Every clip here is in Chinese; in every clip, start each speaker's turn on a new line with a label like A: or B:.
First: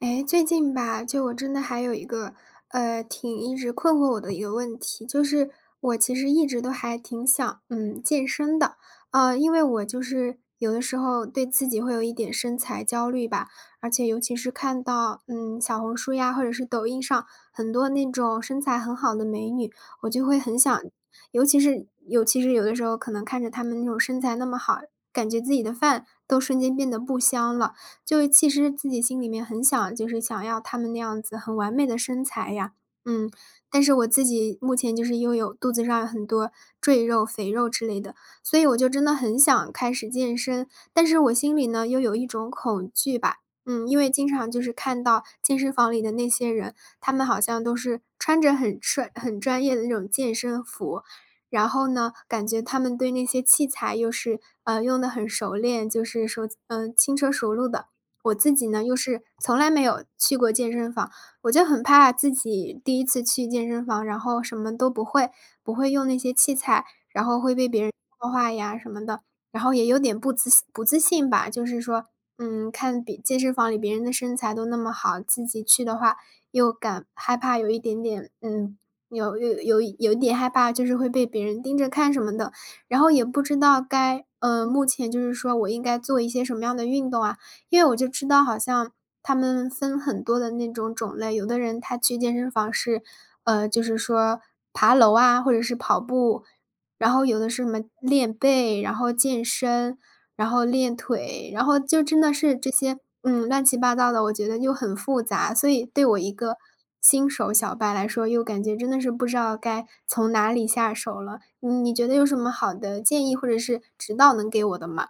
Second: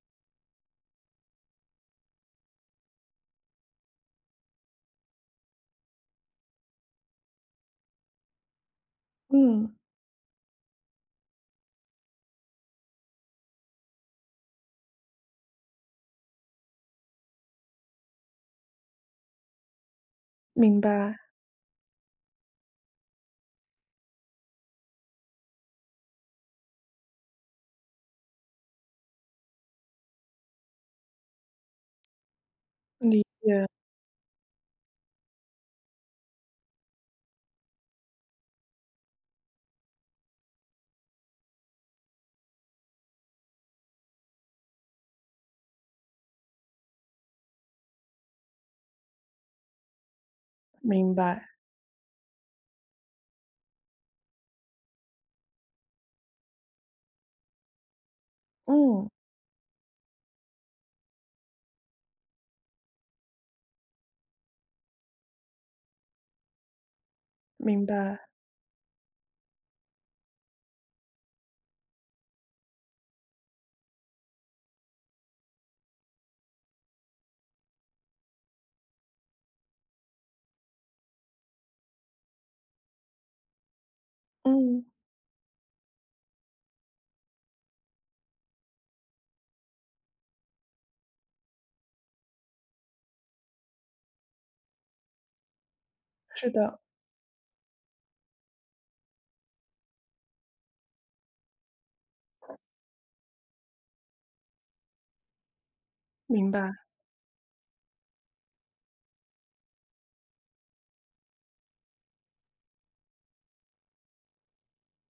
A: 哎，最近吧，就我真的还有一个，挺一直困惑我的一个问题，就是我其实一直都还挺想，健身的，因为
B: 嗯，
A: 我就是有的时候对自己会有一点身材焦虑吧，而且尤其是看到，小红书呀，或者是抖音上很多那种身材很好的美女，我就会很
B: 明
A: 想，
B: 白，
A: 尤其是有的时候可能看着她们那种身材那么好，感觉自己的饭都瞬间变得不香了。就其实自己心里面很想就是想要他们那样子很完美的身材呀，
B: 理
A: 嗯，
B: 解，
A: 但是我自己目前就是又有肚子上有很多赘肉、肥肉之类的，所以我就真的很想开始健身，但是我心里呢又有一种恐惧吧，因为经常就是看到健身房里的那些人，他们好像都是穿着很专业的那种健身服，
B: 明白，
A: 然后呢，感觉他们对那些器材又是用的很熟练，就是说轻车熟路的，我自己呢，又
B: 嗯，
A: 是从来没有去过健身房，我就很怕自己第一次去健身房，然后什么都不会，不会用那些器材，然后会被别
B: 明
A: 人
B: 白，
A: 说话呀什么的，然后也有点不自信吧，就是说，看比健身房里别人的身材都那么好，自己去的话又感害怕有一点点，有一点害怕，就是会被别人盯着看什么的，然后也不知道该，
B: 嗯，
A: 目前就是说我应该做一些什么样的运动啊。因为我就知道好像他们分很多的那种种类，有的人他去健身房是，就是说爬楼啊，或者是跑步，
B: 是的，
A: 然后有的是什么练背，然后健身，然后练腿，然后就真的是这些，乱七八糟的，我觉得就很复杂，所以对我一
B: 明
A: 个
B: 白，
A: 新手小白来说，又感觉真的是不知道该从哪里下手了。嗯你觉得有什么好的建议或者是指导能给我的吗？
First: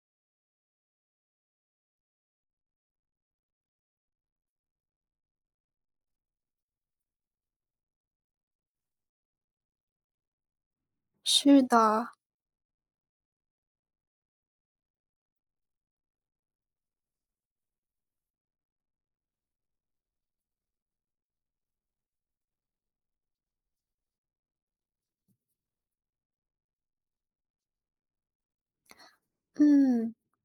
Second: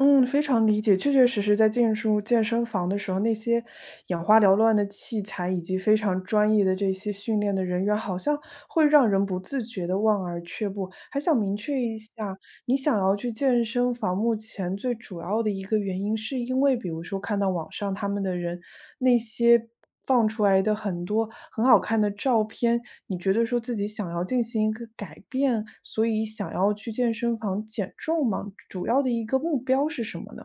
B: 嗯，非常理解。确确实实在进入健身房的时候，那些眼花缭乱的器材以及非常专业的这些训练的人员，好像会让人不自觉的望而却步。还想明
A: 是
B: 确一下，
A: 的，
B: 你想要去健身房，目前最主要的一个原因，是因为比如说看到网上他们的人那些。放出来的很多很好看的照片，你觉得说自己想要进行一个改变，所以想要去健身房减重吗？主要的一个目标是
A: 嗯。
B: 什么呢？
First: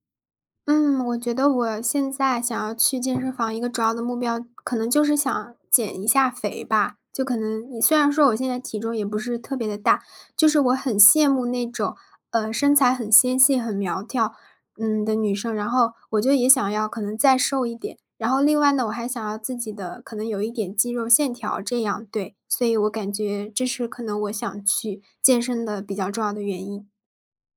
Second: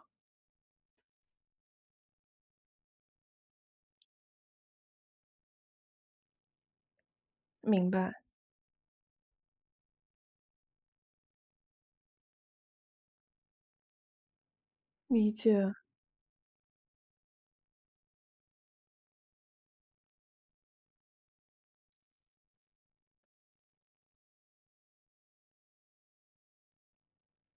A: 嗯，我觉得我现在想要去健身房一个主要的目标，可能就是想减一下肥吧。就可能
B: 明
A: 虽然
B: 白，
A: 说我现在体重也不是特别的大，就是我很羡慕那种，身材很纤细、很苗条，的
B: 理
A: 女生，然
B: 解。
A: 后我就也想要可能再瘦一点。然后另外呢，我还想要自己的可能有一点肌肉线条，这样对，所以我感觉这是可能我想去健身的比较重要的原因。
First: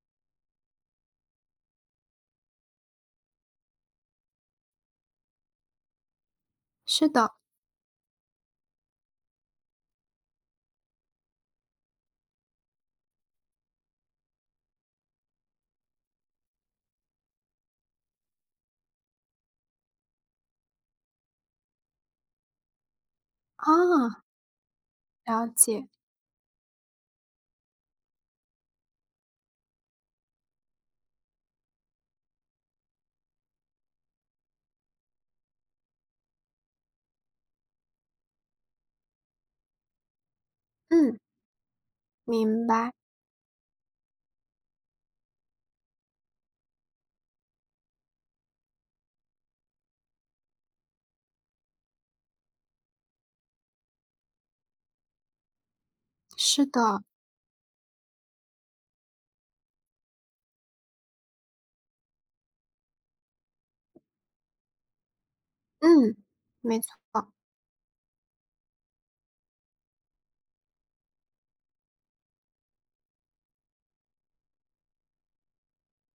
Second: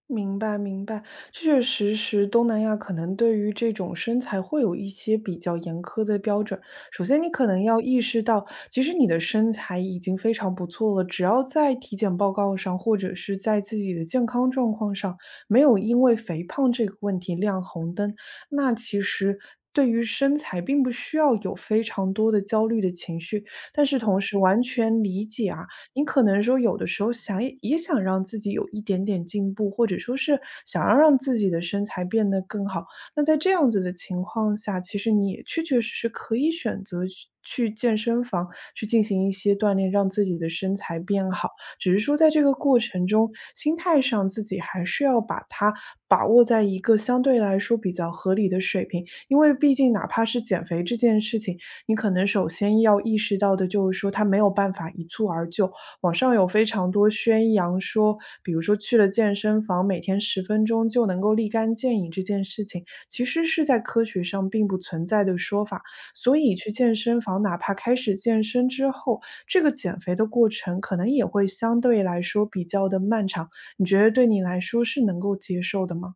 B: 明白明白，确确实实，东南亚可能对于这种身材会有一些比较严苛的标准。首
A: 是
B: 先，你
A: 的，
B: 可能要意识到，其实你的身材已经非常不错了，只要在体检报告上，或者是在自己的健康状况上，没有因为肥胖这个问题亮红灯，那其实。对于身材，并不需要有非常多的焦虑的情绪，
A: 啊，
B: 但是同时完全理
A: 了
B: 解啊，
A: 解，
B: 你可能说有的时候想也想让自己有一点点进步，或者说是想要让自己的身材变得更好。那在这样子的情况下，其实你也确确实实可以选择去健身房去进行一些锻炼，让自己的身材
A: 嗯。
B: 变好。只是说在这个
A: 明
B: 过
A: 白，
B: 程中，心态上自己还是要把它把握在一个相对来说比较合理的水平，因为毕竟哪怕是减肥这件事情，你可能首先要意识到的就是说它没有办法一蹴而就，网上有非
A: 是
B: 常
A: 的，
B: 多宣扬说，比如说去了健身房，每天十分钟就能够立竿见影这件事情，其实是在科学上并不存在的说法。
A: 嗯，
B: 所以去
A: 没
B: 健身
A: 错。
B: 房，哪怕开始健身之后，这个减肥的过程可能也会相对来说比较的漫长。你觉得对你来说是能够接受的吗？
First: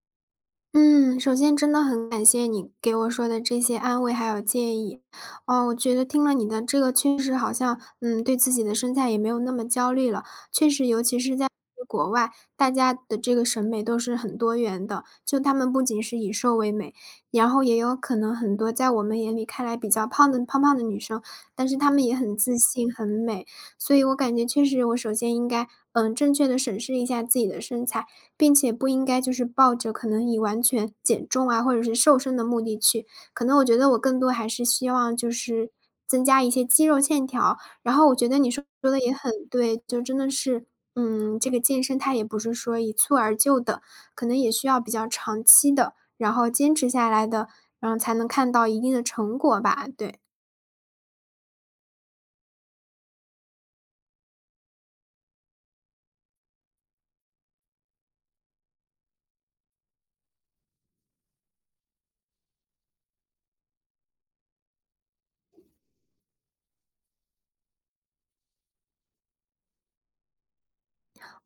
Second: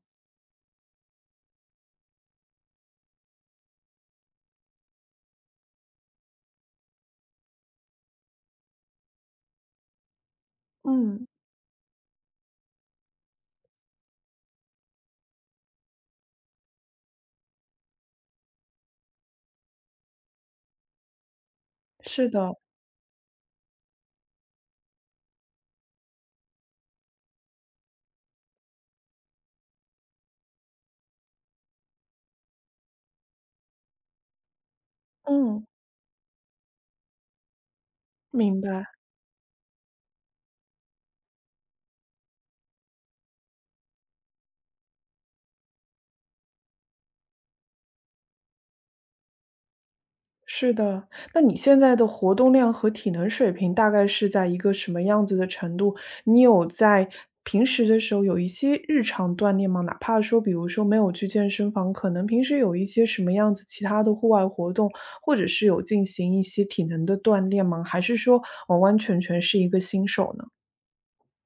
A: 嗯，首先真的很感谢你给我说的这些安慰还有建议，哦，我觉得听了你的这个确实好像，对自己的身材也没有那么焦虑了。确实，尤其
B: 嗯，
A: 是在国外，大家的这个审美都是很多元的，就他们不仅是以瘦为美，然后也有可能很多在我们眼里看来比较胖胖的女生，但是她们也
B: 是
A: 很自
B: 的，
A: 信、很美。所以我感觉确实，我首先应该，正确的审视一下自己的身材。并且不应该就是抱着可能以完全减重啊，或者是瘦身的目的去。可能我觉得我更多还是希望就
B: 嗯。
A: 是增加一些肌肉线条，然后我觉得你
B: 明
A: 说
B: 白。
A: 说的也很对，就真的是，这个健身它也不是说一蹴而就的，可能也需要比较长期的，然后坚持下来的，然后才能看到一定的成果吧，对。
B: 是的，那你现在的活动量和体能水平大概是在一个什么样子的程度？你有在平时的时候有一些日常锻炼吗？哪怕说，比如说没有去健身房，可能平时有一些什么样子其他的户外活动，或者是有进行一些体能的锻炼吗？还是说完完全全是一个新手呢？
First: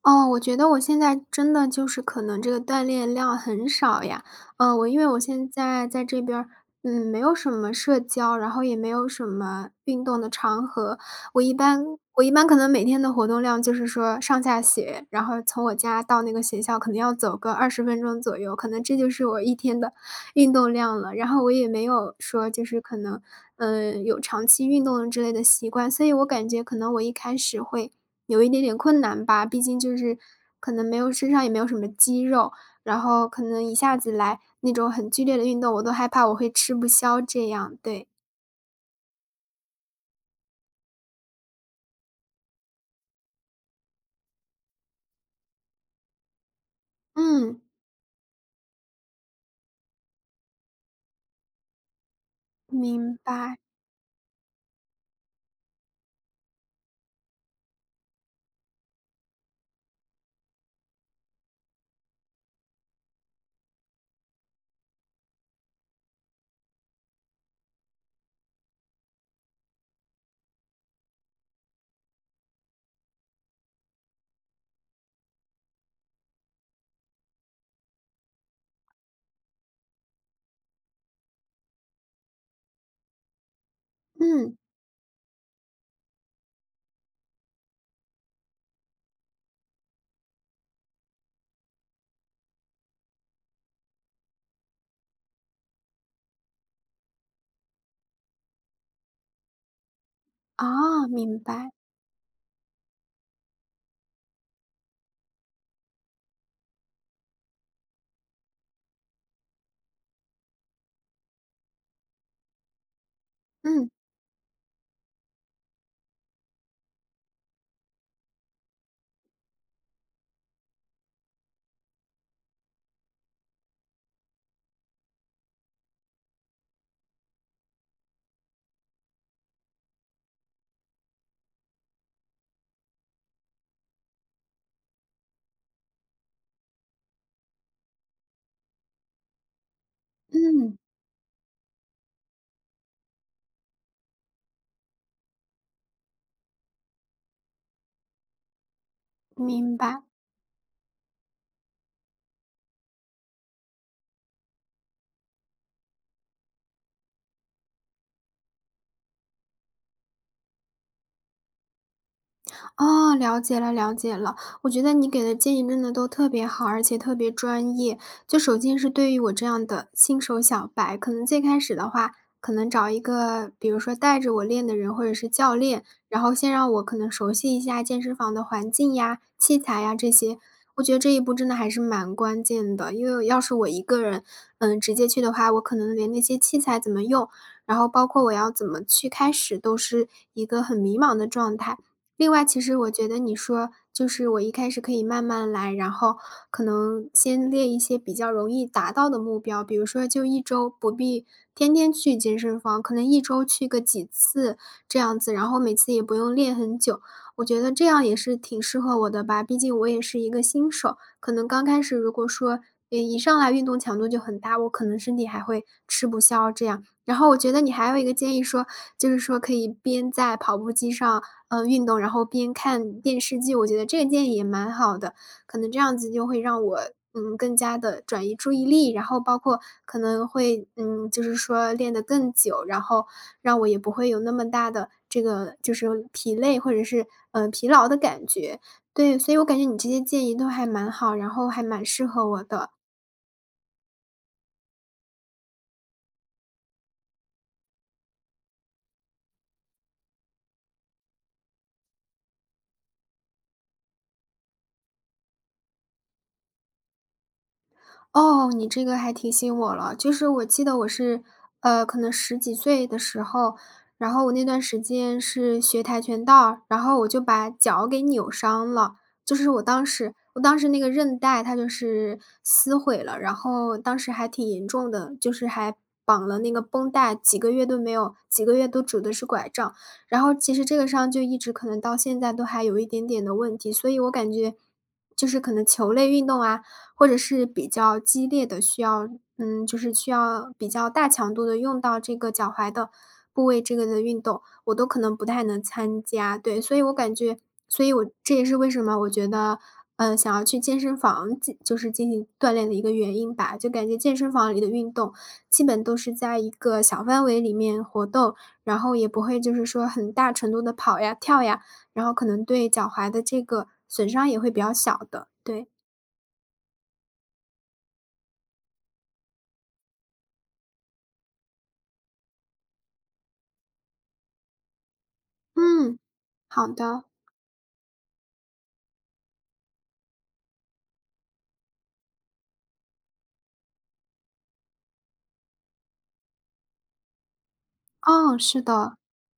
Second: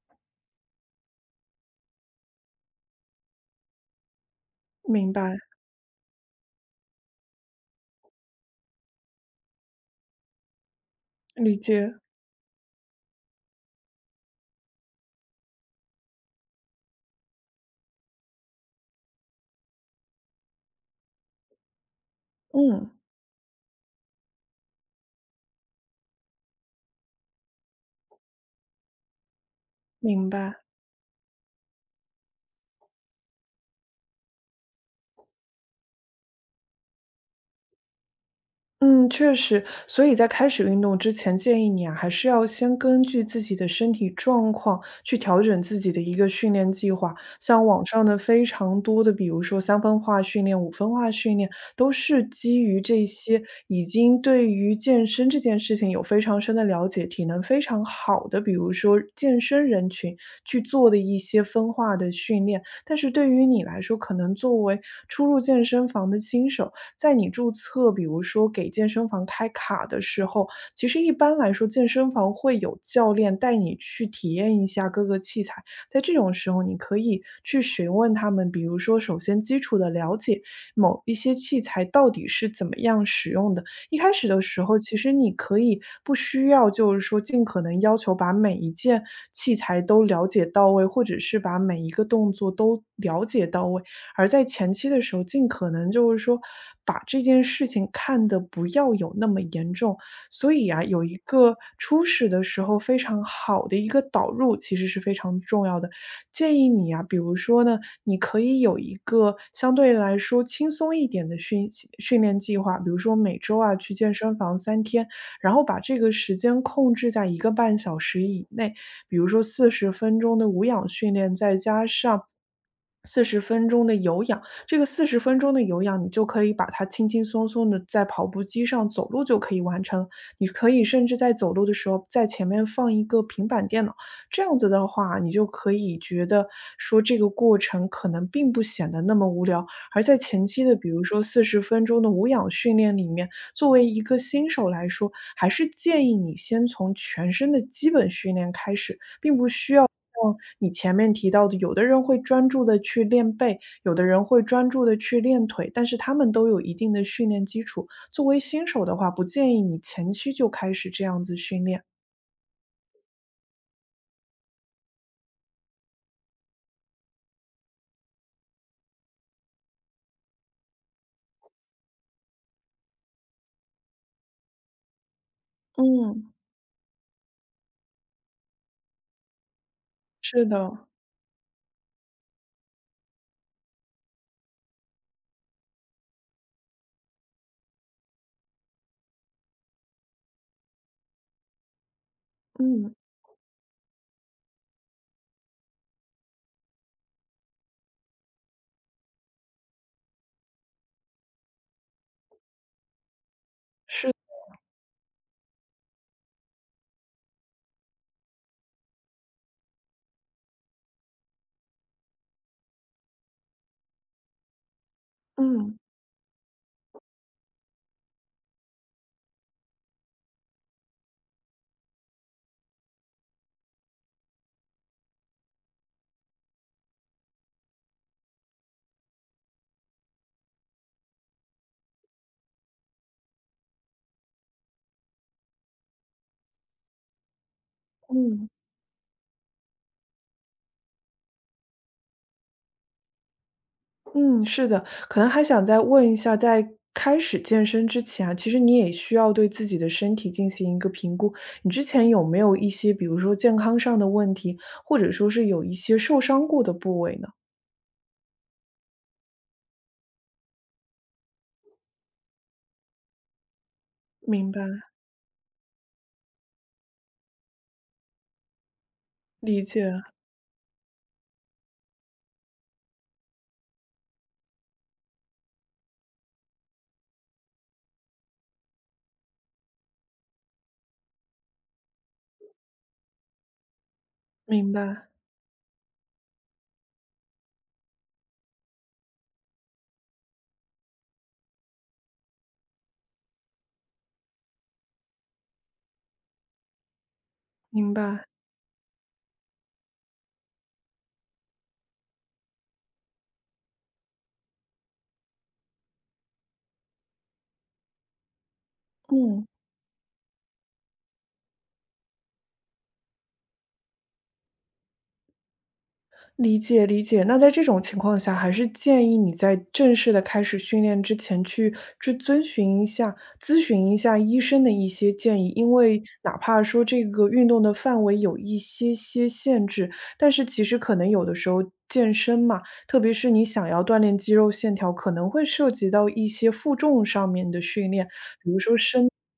A: 哦，我觉得我现在真的就是可能这个锻炼量很少呀。我因为
B: 明
A: 我
B: 白，
A: 现在在这边儿，没有什么社交，然后也没有什么运动的场合。我一
B: 理
A: 般
B: 解，
A: 我一般可能每天的活动量就是说上下学，然后从我家到那个学校可能要走个20分钟左右，可能这就是我一天的运动量了。然后我也没有说就是
B: 嗯，
A: 可能，有长期运动之类的习惯，所以我感觉可能我一开始会。有一点点困难吧，毕竟就是
B: 明白。
A: 可能没有身上也没有什么肌肉，然后可能一下子来那种很剧烈的运动，我都害怕我会吃不消这样，对。
B: 嗯，确实，所以在开始运动之前，建议你啊，还是要先根据自己的身体状况去调整自己的一个训练计划。
A: 嗯，
B: 像网上的非常多的，比如说3分化训练、5分化训练，都是基于这
A: 明
B: 些
A: 白，
B: 已经对于健身这件事情有非常深的了解、体能非常好的，比如说健身人群去做的一些分化的训练。但是对于你来说，可能作为初入健身房的新手，在你注册，比如说给健身房开卡的时候，其实一般来说健身房会有教练带你去体验一下各个器材。在这种时候，你可以去询问他们，比如说首先基础的了解某一些器材到底是怎么样使用的。一开始的
A: 嗯，
B: 时候，其实你可以不需要就是说尽可能要求把每一件器材都了解到位，或者是把每一个动作都了解到位。而在前期的时候，尽可能就是说把这件事情看得不要有那么严重。所以啊，有
A: 啊，
B: 一
A: 明
B: 个
A: 白，
B: 初始的时候非常好的一个导入，其实是非常重要的。建议你啊，比如说呢，你可以有一个相对来说轻松一点的训练计划，比如说每周啊
A: 嗯，
B: 去健身房3天，然后把这个时间控制在1个半小时以内。比如说四十分钟的无氧训练，再加上四十分钟的有氧。这个四十分钟的有氧，你就可以把它轻轻松松的在跑步机上走路就可以完成。你可以甚至在走路的时候，在前面放一个平板电脑，这样子的话，你就可以觉得说这个过程可能并不显得那么无聊。而在前期的
A: 嗯，
B: 比如说四十分钟的无氧训练里面，作为一个新手来说，还是建议你先从全身的基本训练开始。
A: 明白。
B: 你前面提到的，有的人会专注的去练背，有的人会专注的去练腿，但是他们都有一定的训练基础。作为新手的话，不建议你前期就开始这样子训练。
A: 哦，了解了。我觉得你给的建议真的都特别好，而且特别专业。就首先是对于我这样的新手小白，可能最开始的话，可能找一个比如说带着我练的人或者是教练，然
B: 嗯，
A: 后先让我可能熟悉一下健身房的环境呀、器材呀这些。
B: 是
A: 我
B: 的，
A: 觉得这一步真的还是蛮关键的，因为要是我一个人，直接去的话，我可能连那些器材怎么用，然后包括我要怎么去开始，都是一个很迷茫的状态。另外，其实我
B: 嗯，
A: 觉得你说，就是我一开始可以慢慢来，然后可能先列一些比较容易达到的目标，比如说就一周不必天天去健身房，可能一周去个几
B: 是，
A: 次这样子，然后每次也不用练很久。我觉得这样也是挺适合我的吧，毕竟我也是一个新手，可能刚开始如果说，一上来运动强度就很大，我可能身体还会
B: 嗯
A: 吃不消这样。然后我觉得你还有一个建议说，就是说可以边在跑步机上，运动，然后边看电视剧，我觉得这个建议也蛮好的。可能这样子就会让我，更加的转移注意力，然后包括可能会，就是说练得更久，然后让我也不会有那么大的这个就是疲累或者是，疲劳的感
B: 嗯。
A: 觉。对，所以我感觉你这些建议都还蛮好，然后还蛮适合我的。
B: 嗯，是的，可能还想再问一下，在开始健身之前啊，其实你也需要对自己的身体进行一个评估。你之前有没有一些，比如说健康上的问题，或者说是有一些受伤过的部位呢？
A: 哦，你这个还提醒我了。就是我记得我是，可能十几岁的时候，然后我那
B: 明白，
A: 段时间是学跆拳道，然后我就把脚给扭伤了。就是
B: 理
A: 我
B: 解，
A: 当时我当时那个韧带它就是撕毁了，然后当时还挺严重的，就是还绑了那个绷带，几个月都没有几个月都拄的是拐杖。然后其实这个伤就一直可能到现在都还有一点点的问题，所以我感觉
B: 明白，
A: 就是可能球类运动啊，或者是比较激烈的需要就是需要比较大强度的用到这个脚踝的部位这个的运动，我都可能不太能参加。对，所以我感觉所以
B: 明
A: 我
B: 白，
A: 这也是为什么我觉得，想要去健身房进就是进行锻炼的一个原因吧。就感觉健身房里的运动基本都是在一个小范围里面活动，然后也不会
B: 嗯。
A: 就是说很大程度的跑呀、跳呀，然后可能对脚踝的这个损伤也会比较小的，对。
B: 理解理解，那在这种情况下，还是建议你在正式的开始训练之前去遵循一下、咨询一下医生的一些建议，因
A: 嗯。
B: 为哪怕
A: 好
B: 说这
A: 的，
B: 个运动的范围有一些些限制，但是其实可能有的时候健身嘛，特别是你想要锻炼肌肉线条，可能会涉及到一些负重上面的训练。
A: 哦，是的，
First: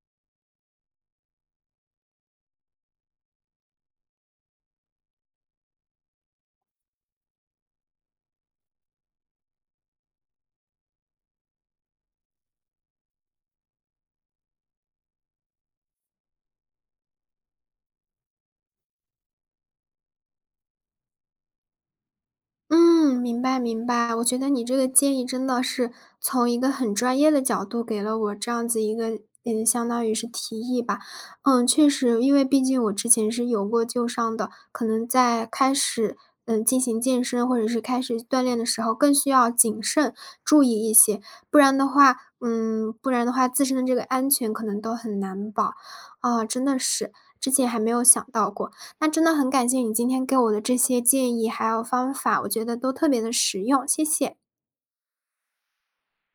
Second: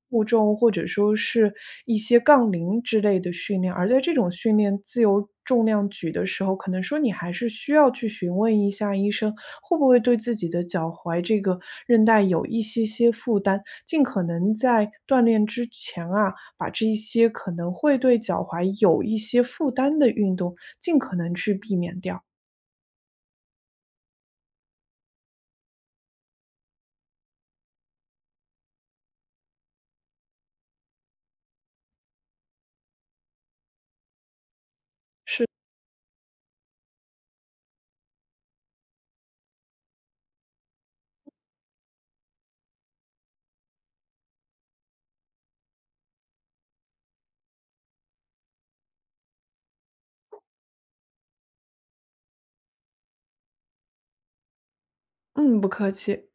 B: 负重或者说是一些杠铃之类的训练，而在这种训练自由重量举的时候，可能说你还是需要去询问一下医生，会不会对自己的脚踝这个韧带有一些些负担，尽可能在锻炼之前啊，把这一些可能会对脚踝有一些负担的运动，尽可能去避免掉。
A: 嗯，明白明白。我觉得你这个建议真的是从一个很专业的角度给了我这样子一个，相当于是提议吧。确实，因为毕竟我之前是有过旧伤的，可能在开始进行健身或者是开始锻炼的时候，更需要谨慎注意一些，不然的话，嗯，不然的话自身的这个安全可能都很难保。啊，真的是，之前还没有想到过。那真的很感谢你今天给我的这些建议还有方法，我觉得都特别的实用，谢谢。
B: 嗯，不客气。